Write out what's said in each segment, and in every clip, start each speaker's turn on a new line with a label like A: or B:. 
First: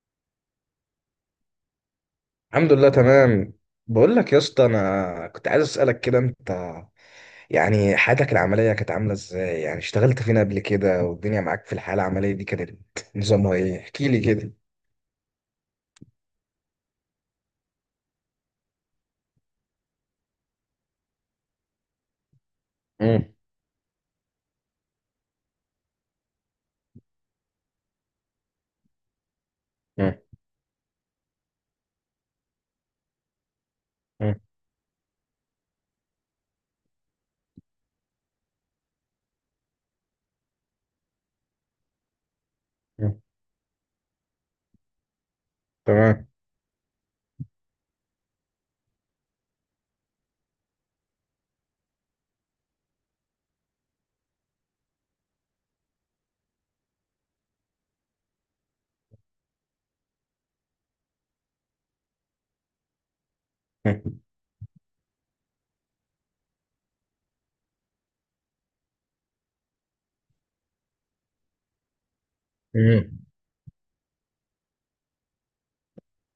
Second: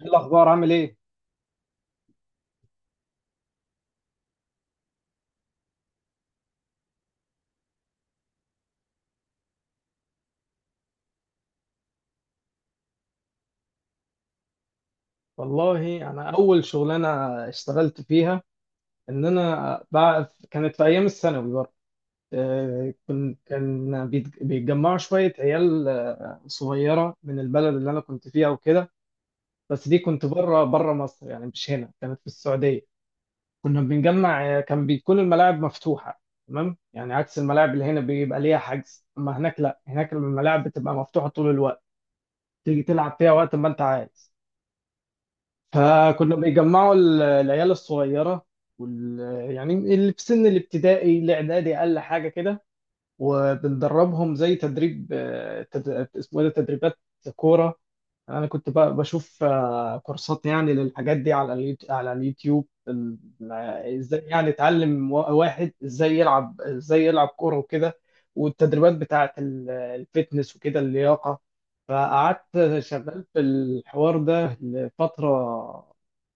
A: ايه الاخبار عامل ايه؟
B: الحمد لله تمام. بقول لك يا اسطى، انا كنت عايز اسالك كده. انت يعني حياتك العمليه كانت عامله ازاي؟ يعني اشتغلت فين قبل كده، والدنيا معاك في الحياه العمليه دي كانت نظامها ايه؟ احكي لي كده.
A: والله انا اول شغلانه اشتغلت فيها ان انا بقى كانت في ايام الثانوي برضه.
B: امم.
A: بيتجمعوا شويه عيال صغيره من البلد اللي انا كنت فيها وكده. بس دي
B: امم.
A: كنت بره مصر، يعني مش هنا، كانت في السعوديه. كنا بنجمع، كان بتكون الملاعب مفتوحه، تمام، يعني عكس الملاعب اللي هنا بيبقى ليها حجز، اما هناك لا، هناك الملاعب بتبقى مفتوحه طول الوقت، تيجي تلعب
B: امم.
A: فيها وقت ما انت عايز.
B: تمام.
A: فكنا بيجمعوا العيال الصغيرة وال... يعني اللي في سن الابتدائي الإعدادي أقل حاجة كده، وبندربهم زي تدريب، اسمه إيه ده، تدريبات كورة. انا كنت بشوف كورسات يعني للحاجات دي على على اليوتيوب ازاي
B: مم.
A: يعني اتعلم واحد ازاي يلعب، ازاي يلعب كوره وكده، والتدريبات بتاعه الفتنس وكده، اللياقه. فقعدت
B: مم.
A: شغال في الحوار ده لفتره،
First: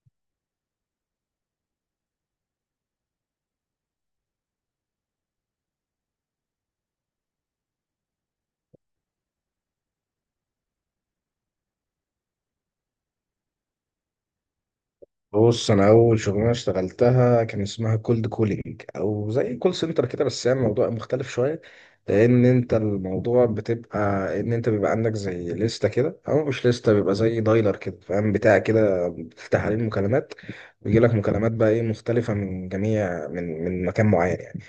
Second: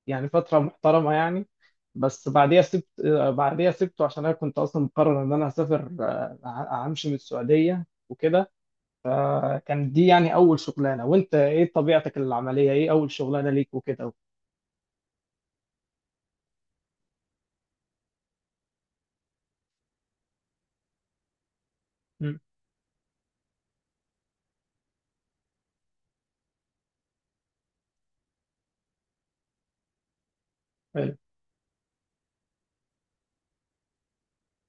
A: يعني فتره محترمه يعني. بس بعديها سبت، بعديها سبته عشان انا كنت اصلا مقرر ان انا هسافر، همشي من السعوديه وكده. كان دي يعني اول شغلانه، وانت ايه طبيعتك العمليه؟ ايه اول شغلانه ليك وكده؟
B: بص، انا اول شغلانه اشتغلتها كان اسمها كولد كولينج، او زي كول سنتر كده، بس يعني الموضوع مختلف شويه.
A: امم.
B: لان انت الموضوع بتبقى، ان انت بيبقى عندك زي لسته كده، او مش لسته، بيبقى زي دايلر كده، فاهم، بتاع كده بتفتح عليه المكالمات. ويجي
A: حلو.
B: لك مكالمات بقى ايه مختلفه، من جميع، من مكان معين يعني.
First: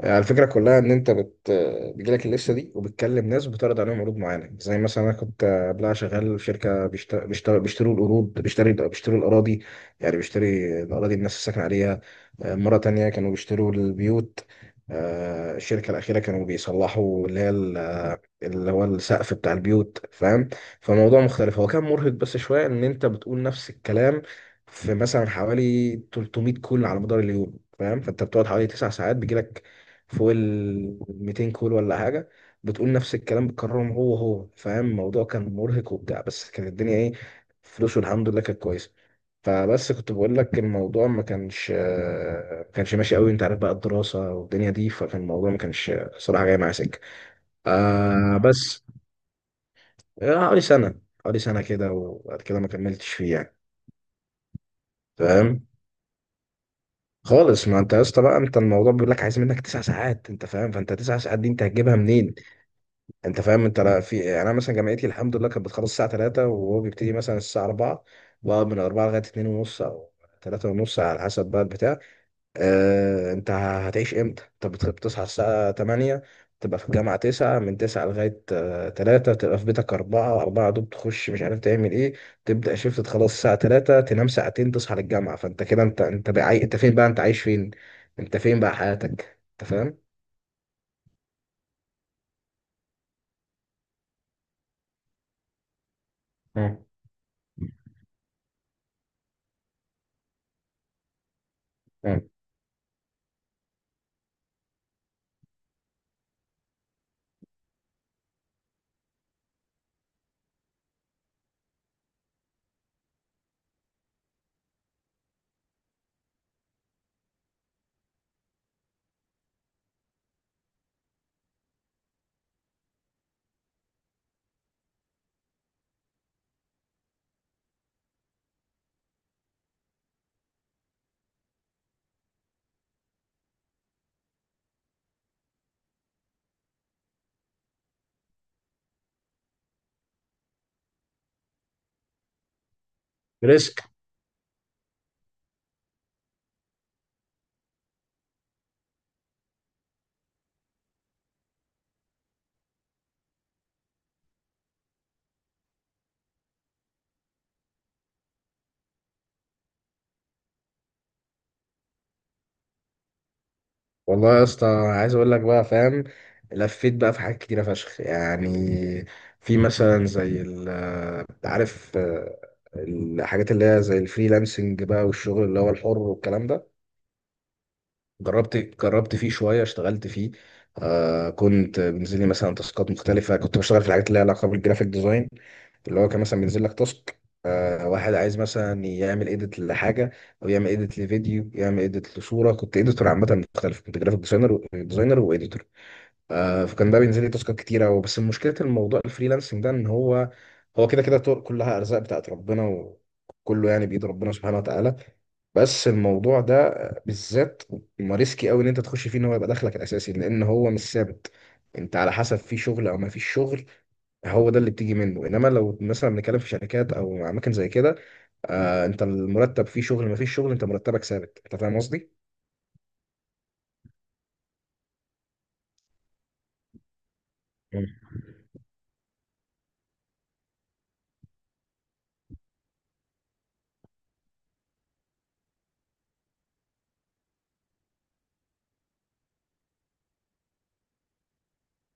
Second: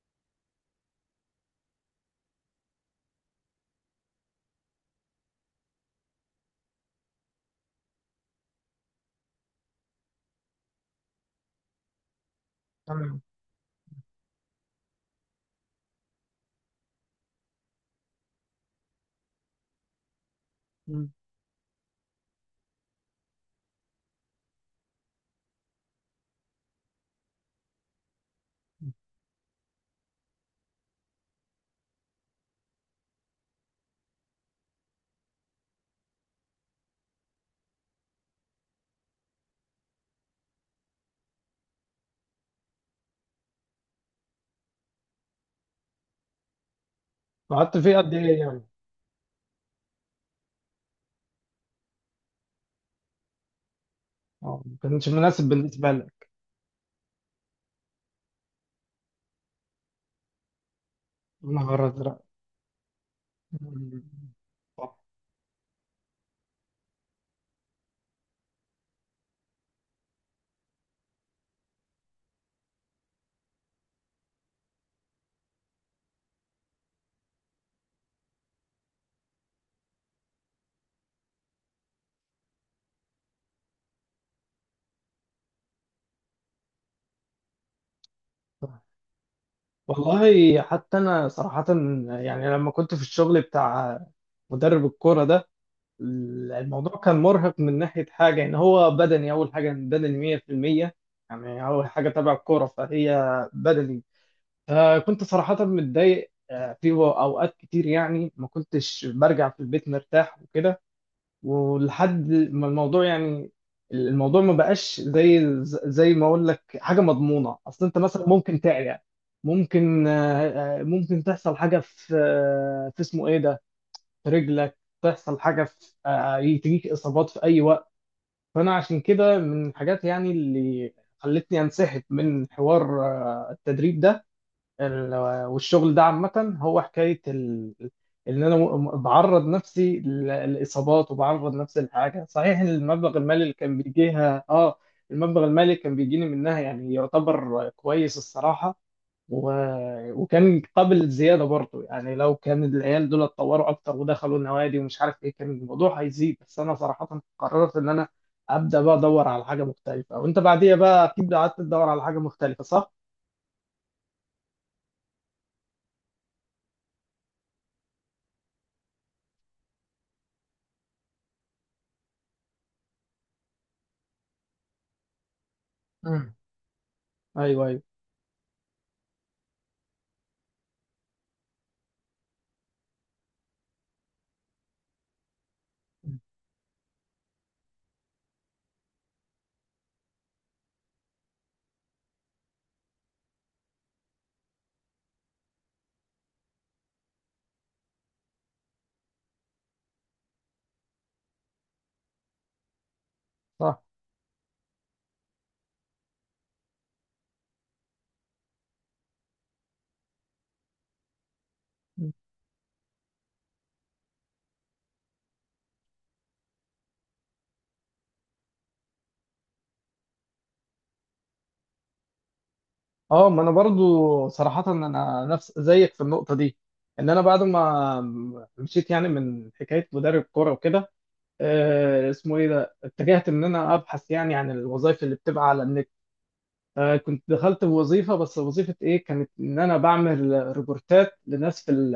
B: الفكرة كلها إن أنت بت... آه، بيجيلك اللستة دي، وبتكلم ناس وبتعرض عليهم عروض معينة. زي مثلا أنا كنت قبلها شغال في شركة بيشتروا القروض، بيشتروا الأراضي. يعني بيشتري الأراضي الناس الساكنة عليها. مرة تانية
A: تمام.
B: كانوا بيشتروا البيوت. الشركة الأخيرة كانوا بيصلحوا اللي هي اللي هو السقف بتاع البيوت، فاهم.
A: مم.
B: فالموضوع مختلف. هو كان مرهق بس شوية، إن أنت بتقول نفس الكلام في مثلا حوالي 300 كل على مدار اليوم، فاهم. فانت بتقعد حوالي تسع ساعات بيجيلك فوق ال 200 كول ولا حاجه. بتقول نفس الكلام، بتكررهم هو هو، فاهم. الموضوع كان مرهق وبتاع، بس كانت الدنيا ايه؟ فلوس، والحمد لله كانت كويسه. فبس كنت بقول لك، الموضوع ما كانش ماشي قوي. انت عارف بقى، الدراسه والدنيا دي، فكان الموضوع ما كانش صراحه جاي معايا سكه.
A: قعدت فيه قد
B: آه،
A: ايه يعني؟
B: بس. آه، حوالي سنه، حوالي سنه كده، وبعد كده ما كملتش فيه يعني.
A: اه ما كانش مناسب
B: فاهم.
A: بالنسبه لك.
B: خالص، ما انت يا اسطى بقى، انت الموضوع بيقول لك عايز منك تسع ساعات، انت فاهم. فانت تسع ساعات
A: يا
B: دي انت
A: نهار
B: هتجيبها
A: ازرق.
B: منين؟ انت فاهم، انت لا
A: مم.
B: في، يعني انا مثلا
A: صح.
B: جامعتي الحمد لله كانت بتخلص الساعه 3، وهو بيبتدي مثلا الساعه 4. بقى من 4 لغايه 2 ونص، او 3 ونص على حسب بقى البتاع. اه، انت هتعيش امتى؟ انت بتصحى الساعه 8، تبقى في الجامعه 9، من 9 لغايه 3، تبقى في بيتك 4. 4 دوب تخش مش عارف تعمل ايه. تبدا شيفت، تخلص الساعه 3، تنام ساعتين، تصحى للجامعه. فانت كده، انت بقى انت فين بقى؟ انت عايش فين؟ انت فين بقى
A: صح.
B: حياتك؟ انت فاهم.
A: والله حتى انا صراحه، يعني لما كنت في الشغل بتاع مدرب الكوره ده،
B: مم.
A: الموضوع كان مرهق من ناحيه حاجه، ان هو بدني، اول حاجه بدني 100%. يعني اول حاجه
B: مم.
A: تبع الكوره، فهي بدني. آه، كنت صراحة متضايق أوقات كتير، يعني ما كنتش برجع في البيت مرتاح وكده. ولحد ما الموضوع يعني الموضوع ما بقاش زي، زي ما أقول لك، حاجة مضمونة، أصل أنت مثلا ممكن تعيا، ممكن، ممكن تحصل حاجة في، آه، في اسمه إيه ده، في رجلك، تحصل حاجة في، آه، تجيك إصابات في أي وقت. فأنا عشان كده من الحاجات يعني اللي خلتني أنسحب من حوار التدريب ده، ال- والشغل ده عامة. هو حكاية إن أنا بعرض نفسي لإصابات، وبعرض نفسي لحاجة، صحيح إن المبلغ المالي اللي
B: رزق.
A: كان بيجيها آه، المبلغ المالي كان بيجيني منها يعني يعتبر كويس الصراحة. و... وكان قابل زيادة برضه، يعني لو كان العيال دول اتطوروا أكتر ودخلوا النوادي ومش عارف إيه كان الموضوع هيزيد. بس أنا صراحة قررت إن أنا أبدأ بقى أدور على حاجة مختلفة. وأنت بعديها بقى أكيد قعدت تدور على حاجة مختلفة، صح؟
B: والله يا اسطى، عايز اقول لك بقى، فاهم. لفيت بقى في حاجات كتيره فشخ يعني. في مثلا زي عارف، الحاجات اللي هي زي الفريلانسنج بقى، والشغل اللي هو الحر
A: مم.
B: والكلام ده.
A: أيوه، أيوه.
B: جربت فيه شويه، اشتغلت فيه. كنت بينزل لي مثلا تاسكات مختلفه. كنت بشتغل في الحاجات اللي لها علاقه بالجرافيك ديزاين. اللي هو كان مثلا بينزل لك تاسك، واحد عايز مثلا يعمل ايديت لحاجه، او يعمل ايديت لفيديو، يعمل ايديت لصوره. كنت ايديتور عامه مختلف، كنت جرافيك ديزاينر وايديتور. فكان ده بينزل لي تاسكات كتيرة. وبس، مشكلة الموضوع الفريلانسنج ده، ان هو كده كده طرق، كلها ارزاق بتاعت ربنا، وكله
A: صح.
B: يعني بايد ربنا سبحانه وتعالى. بس الموضوع ده بالذات ما ريسكي قوي ان انت تخش فيه، ان هو يبقى دخلك الاساسي، لان هو مش ثابت. انت على حسب، في شغل او ما فيش شغل، هو ده اللي بتيجي منه. انما لو مثلا بنتكلم في شركات او اماكن زي كده، انت المرتب، فيه شغل ما فيش شغل، انت مرتبك ثابت. انت فاهم قصدي؟
A: اه، ما انا برضو صراحة انا نفس زيك في النقطة دي، ان انا بعد
B: مم.
A: ما مشيت يعني من حكاية مدرب كورة وكده، اسمه ايه ده، اتجهت ان انا ابحث يعني عن الوظائف اللي بتبقى على النت. آه، كنت دخلت بوظيفة، بس وظيفة ايه كانت؟ ان انا بعمل ريبورتات لناس في ال-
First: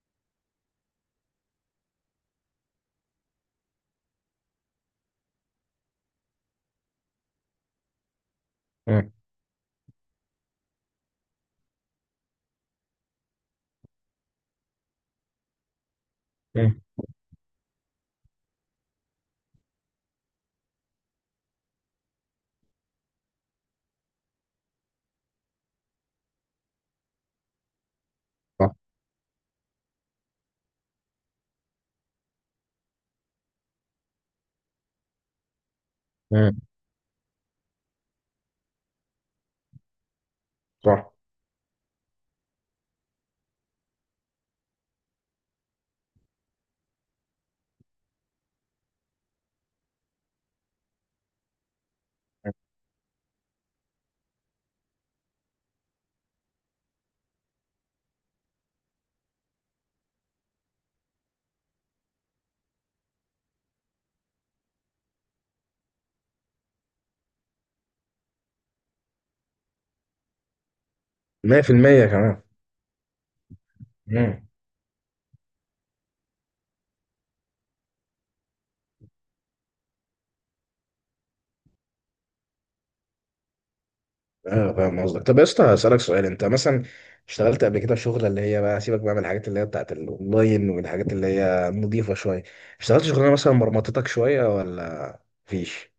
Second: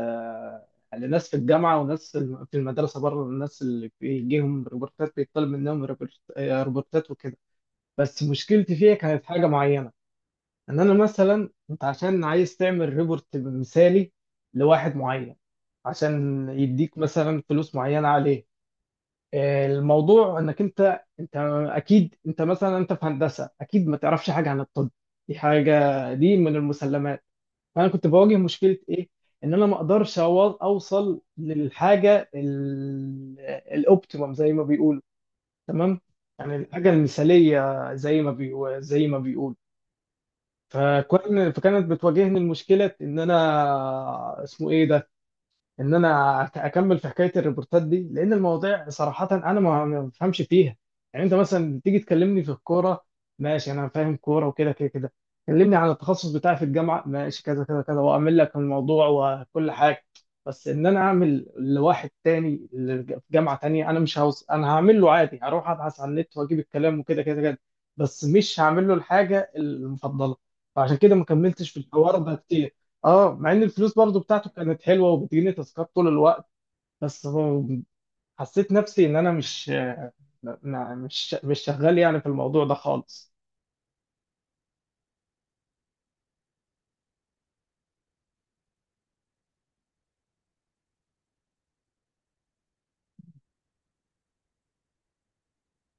A: آه، لناس في الجامعة وناس في في المدرسة بره، الناس اللي بيجيهم ريبورتات، بيطلب منهم ريبورتات وكده. بس مشكلتي فيها
B: مم.
A: كانت حاجة معينة، ان انا مثلا، انت عشان عايز تعمل ريبورت مثالي لواحد معين، عشان
B: مم.
A: يديك مثلا فلوس معينه عليه، آه، الموضوع انك انت اكيد انت مثلا انت في هندسه، اكيد ما تعرفش حاجه عن الطب، دي حاجه، دي من المسلمات. فانا كنت بواجه
B: صح.
A: مشكله ايه؟ ان انا ما اقدرش اوصل للحاجه الاوبتيمم زي ما بيقولوا، تمام، يعني
B: مم.
A: الحاجه المثاليه زي ما بيقولوا، زي ما بيقولوا.
B: صح.
A: فكان، فكانت بتواجهني المشكله، ان انا اسمه ايه ده، ان انا اكمل في حكايه الريبورتات دي، لان المواضيع صراحه انا ما بفهمش فيها. يعني انت مثلا تيجي تكلمني في الكوره، ماشي، انا فاهم كوره وكده كده كده. كلمني عن التخصص بتاعي في الجامعه، ماشي، كذا كذا كذا، واعمل لك الموضوع وكل حاجه. بس ان انا اعمل لواحد تاني في جامعه تانيه، انا مش هوص... انا هعمل له عادي، هروح ابحث على النت واجيب الكلام وكده كده كده، بس مش هعمل له الحاجه المفضله. فعشان كده ما كملتش في
B: 100%
A: الحوار ده
B: كمان.
A: كتير. اه، مع ان الفلوس برضو
B: امم.
A: بتاعته كانت حلوه وبتجيني تاسكات طول الوقت، بس حسيت نفسي ان انا مش، مش شغال يعني في الموضوع ده خالص.
B: ايوه، فاهم قصدك. طب يا اسطى، هسألك سؤال. انت مثلا اشتغلت قبل كده في شغله اللي هي بقى، سيبك بقى من الحاجات اللي هي بتاعت الاونلاين والحاجات اللي هي نظيفه شويه، اشتغلت شغلانه مثلا مرمطتك شويه ولا مفيش؟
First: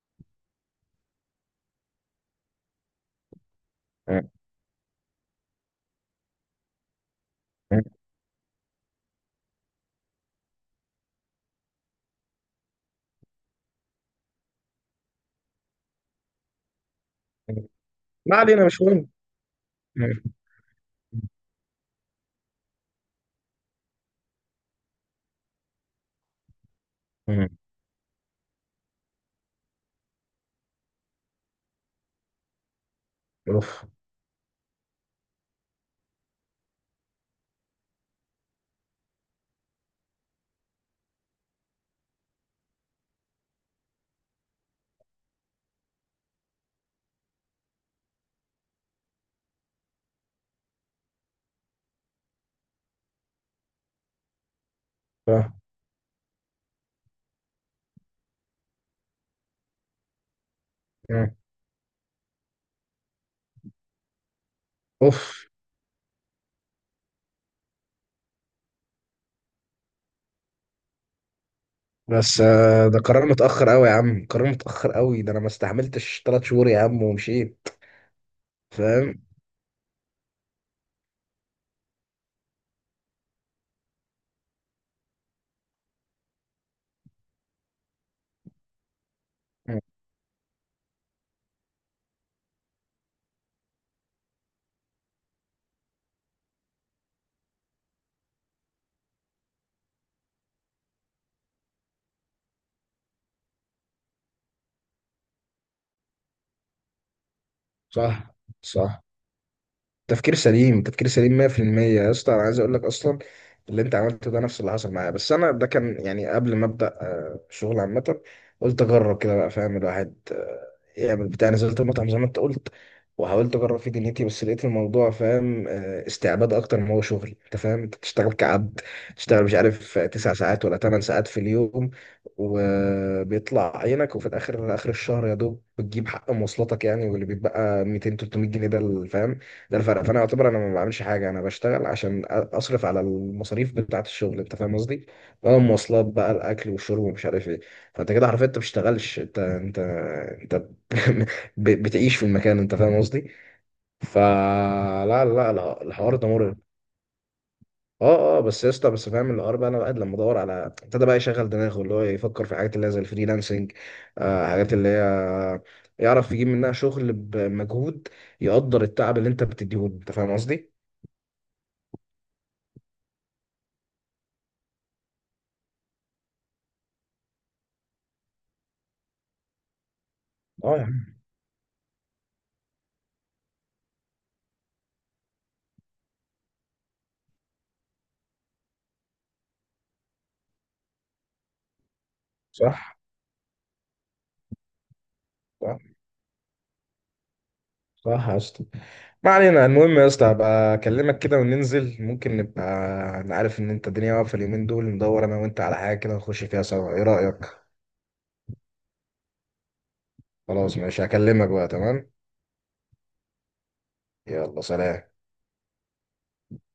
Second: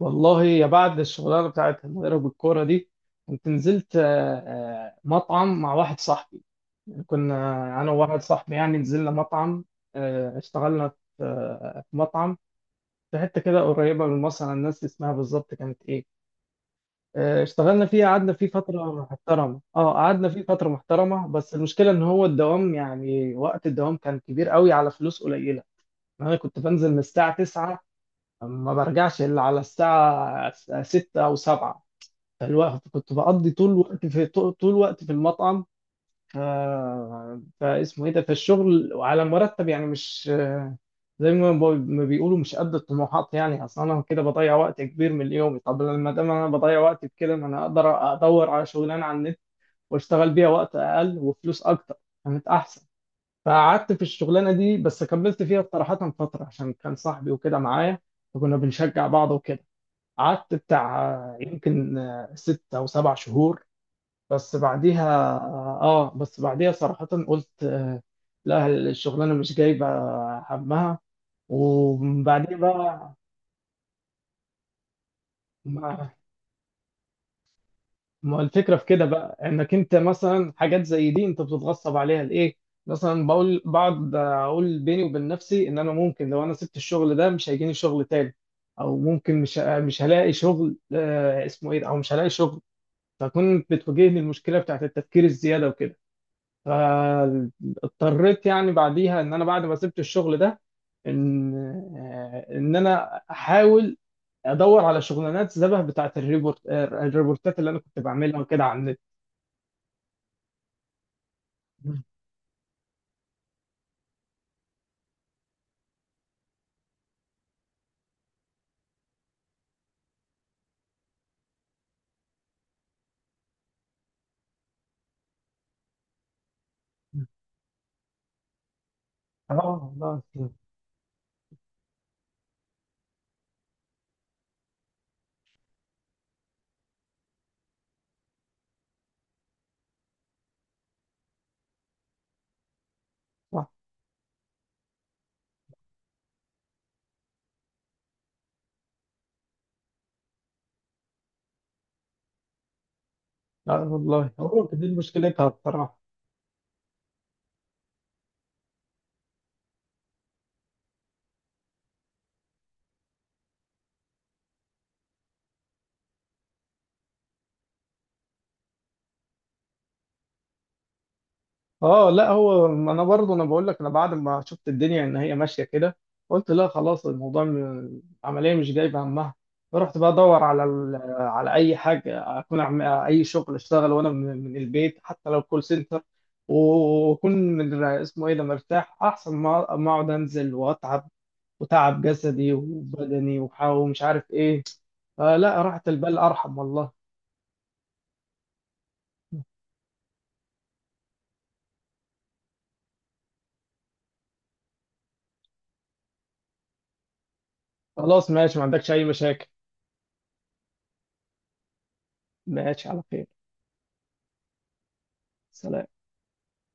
A: والله يا، بعد الشغلانه بتاعت المدرب بالكوره دي كنت نزلت،
B: مم.
A: مطعم مع واحد صاحبي، يعني كنا،
B: مم.
A: انا وواحد صاحبي يعني نزلنا مطعم، اشتغلنا في، في مطعم في حته كده قريبه من مصر، انا الناس اسمها بالظبط كانت ايه، اشتغلنا فيه، قعدنا
B: ما
A: فيه
B: علينا مش
A: فترة
B: مهم.
A: محترمة. اه،
B: مم.
A: قعدنا فيه فترة محترمة، بس المشكلة ان هو الدوام، يعني وقت الدوام كان كبير قوي على فلوس قليلة. انا كنت بنزل من الساعة
B: مم.
A: 9، ما برجعش الا على الساعة 6 او 7، فالوقت كنت بقضي طول
B: اوف.
A: الوقت في، طول الوقت في المطعم. آه، فاسمه ايه ده، في الشغل وعلى مرتب يعني مش، آه، زي ما بيقولوا، مش قد الطموحات يعني، اصل انا كده بضيع وقت كبير من يومي، طب لما دام انا بضيع وقت بكده، ما انا اقدر ادور على شغلانه على النت واشتغل بيها وقت اقل وفلوس اكتر، كانت احسن. فقعدت في الشغلانه دي، بس كملت
B: آه.
A: فيها صراحه فتره عشان كان صاحبي وكده معايا، فكنا بنشجع بعض وكده. قعدت بتاع،
B: مم.
A: يمكن، ست او سبع شهور. بس بعديها،
B: اوف.
A: اه بس بعديها صراحة قلت، آه، لا الشغلانة مش جايبة همها،
B: بس
A: وبعدين
B: ده
A: بقى،
B: قرار متأخر قوي يا عم، قرار متأخر قوي. ده انا ما
A: ما,
B: استحملتش ثلاث شهور يا عم ومشيت.
A: ما الفكرة في كده
B: فاهم.
A: بقى، انك انت مثلا حاجات زي دي انت بتتغصب عليها لإيه؟ مثلا بقول، بقعد اقول بيني وبين نفسي ان انا ممكن لو انا سبت الشغل ده مش هيجيني شغل تاني، او ممكن مش
B: مم.
A: مش هلاقي شغل، آه، اسمه ايه ده، او مش هلاقي شغل. فكنت بتواجهني المشكلة بتاعت التفكير الزيادة وكده. فاضطريت يعني بعديها ان انا بعد ما سبت الشغل ده، ان، آه، ان انا احاول ادور على شغلانات شبه بتاعت الريبورت، الريبورتات اللي انا كنت
B: صح.
A: بعملها وكده على النت.
B: صح. تفكير سليم، تفكير سليم 100% يا اسطى. انا عايز اقول لك اصلا، اللي انت عملته ده نفس اللي حصل معايا. بس انا ده كان يعني قبل ما ابدا شغل عامه. قلت اجرب كده بقى، فاهم. الواحد يعمل بتاع، نزلت المطعم زي ما انت قلت، وحاولت اجرب فيه دنيتي. بس لقيت الموضوع، فاهم، استعباد اكتر ما هو شغل. انت فاهم، انت بتشتغل كعبد. تشتغل مش
A: اه.
B: عارف
A: لا.
B: تسع ساعات ولا ثمان ساعات في اليوم، وبيطلع عينك. وفي الاخر اخر الشهر يا دوب بتجيب حق مواصلاتك يعني، واللي بيتبقى 200، 300 جنيه ده، فاهم. ده الفرق. فانا اعتبر انا ما بعملش حاجه. انا بشتغل عشان اصرف على
A: لا.
B: المصاريف بتاعه الشغل. انت فاهم قصدي؟ بقى المواصلات، بقى الاكل والشرب ومش عارف ايه. فانت كده حرفيا انت بتشتغلش. انت بتعيش في المكان. انت فاهم قصدي؟
A: لا والله، هو دي
B: فلا لا
A: مشكلتها
B: لا لا،
A: بصراحه.
B: الحوار ده مرعب. اه، اه بس يا اسطى، بس فاهم الحوار بقى. انا بقى، لما ادور على، ابتدى بقى يشغل دماغه، اللي هو يفكر في حاجات اللي هي زي الفريلانسنج، حاجات اللي هي يعرف يجيب منها شغل بمجهود، يقدر التعب اللي انت بتديهوله. انت فاهم قصدي؟
A: اه لا، هو انا برضه انا بقول لك، انا بعد ما شفت الدنيا ان هي ماشيه كده، قلت لا خلاص، الموضوع العمليه مش جايبه همها. فرحت بقى ادور على
B: اه.
A: على اي حاجه، اكون أعمل اي شغل، اشتغل وانا من، من البيت، حتى لو كول سنتر، واكون من اسمه ايه ده مرتاح، احسن ما اقعد انزل واتعب، وتعب جسدي
B: صح.
A: وبدني ومش عارف ايه، فلا
B: صح.
A: راحة البال ارحم والله.
B: صح يا اسطى. ما علينا، المهم يا اسطى هبقى اكلمك كده وننزل، ممكن نبقى. انا عارف ان انت الدنيا واقفه اليومين دول. ندور انا وانت على حاجه كده نخش فيها سوا، ايه رايك؟
A: خلاص ماشي، ما عندكش اي مشاكل.
B: خلاص ماشي، هكلمك بقى، تمام.
A: ماشي، على خير.
B: يلا سلام.
A: سلام.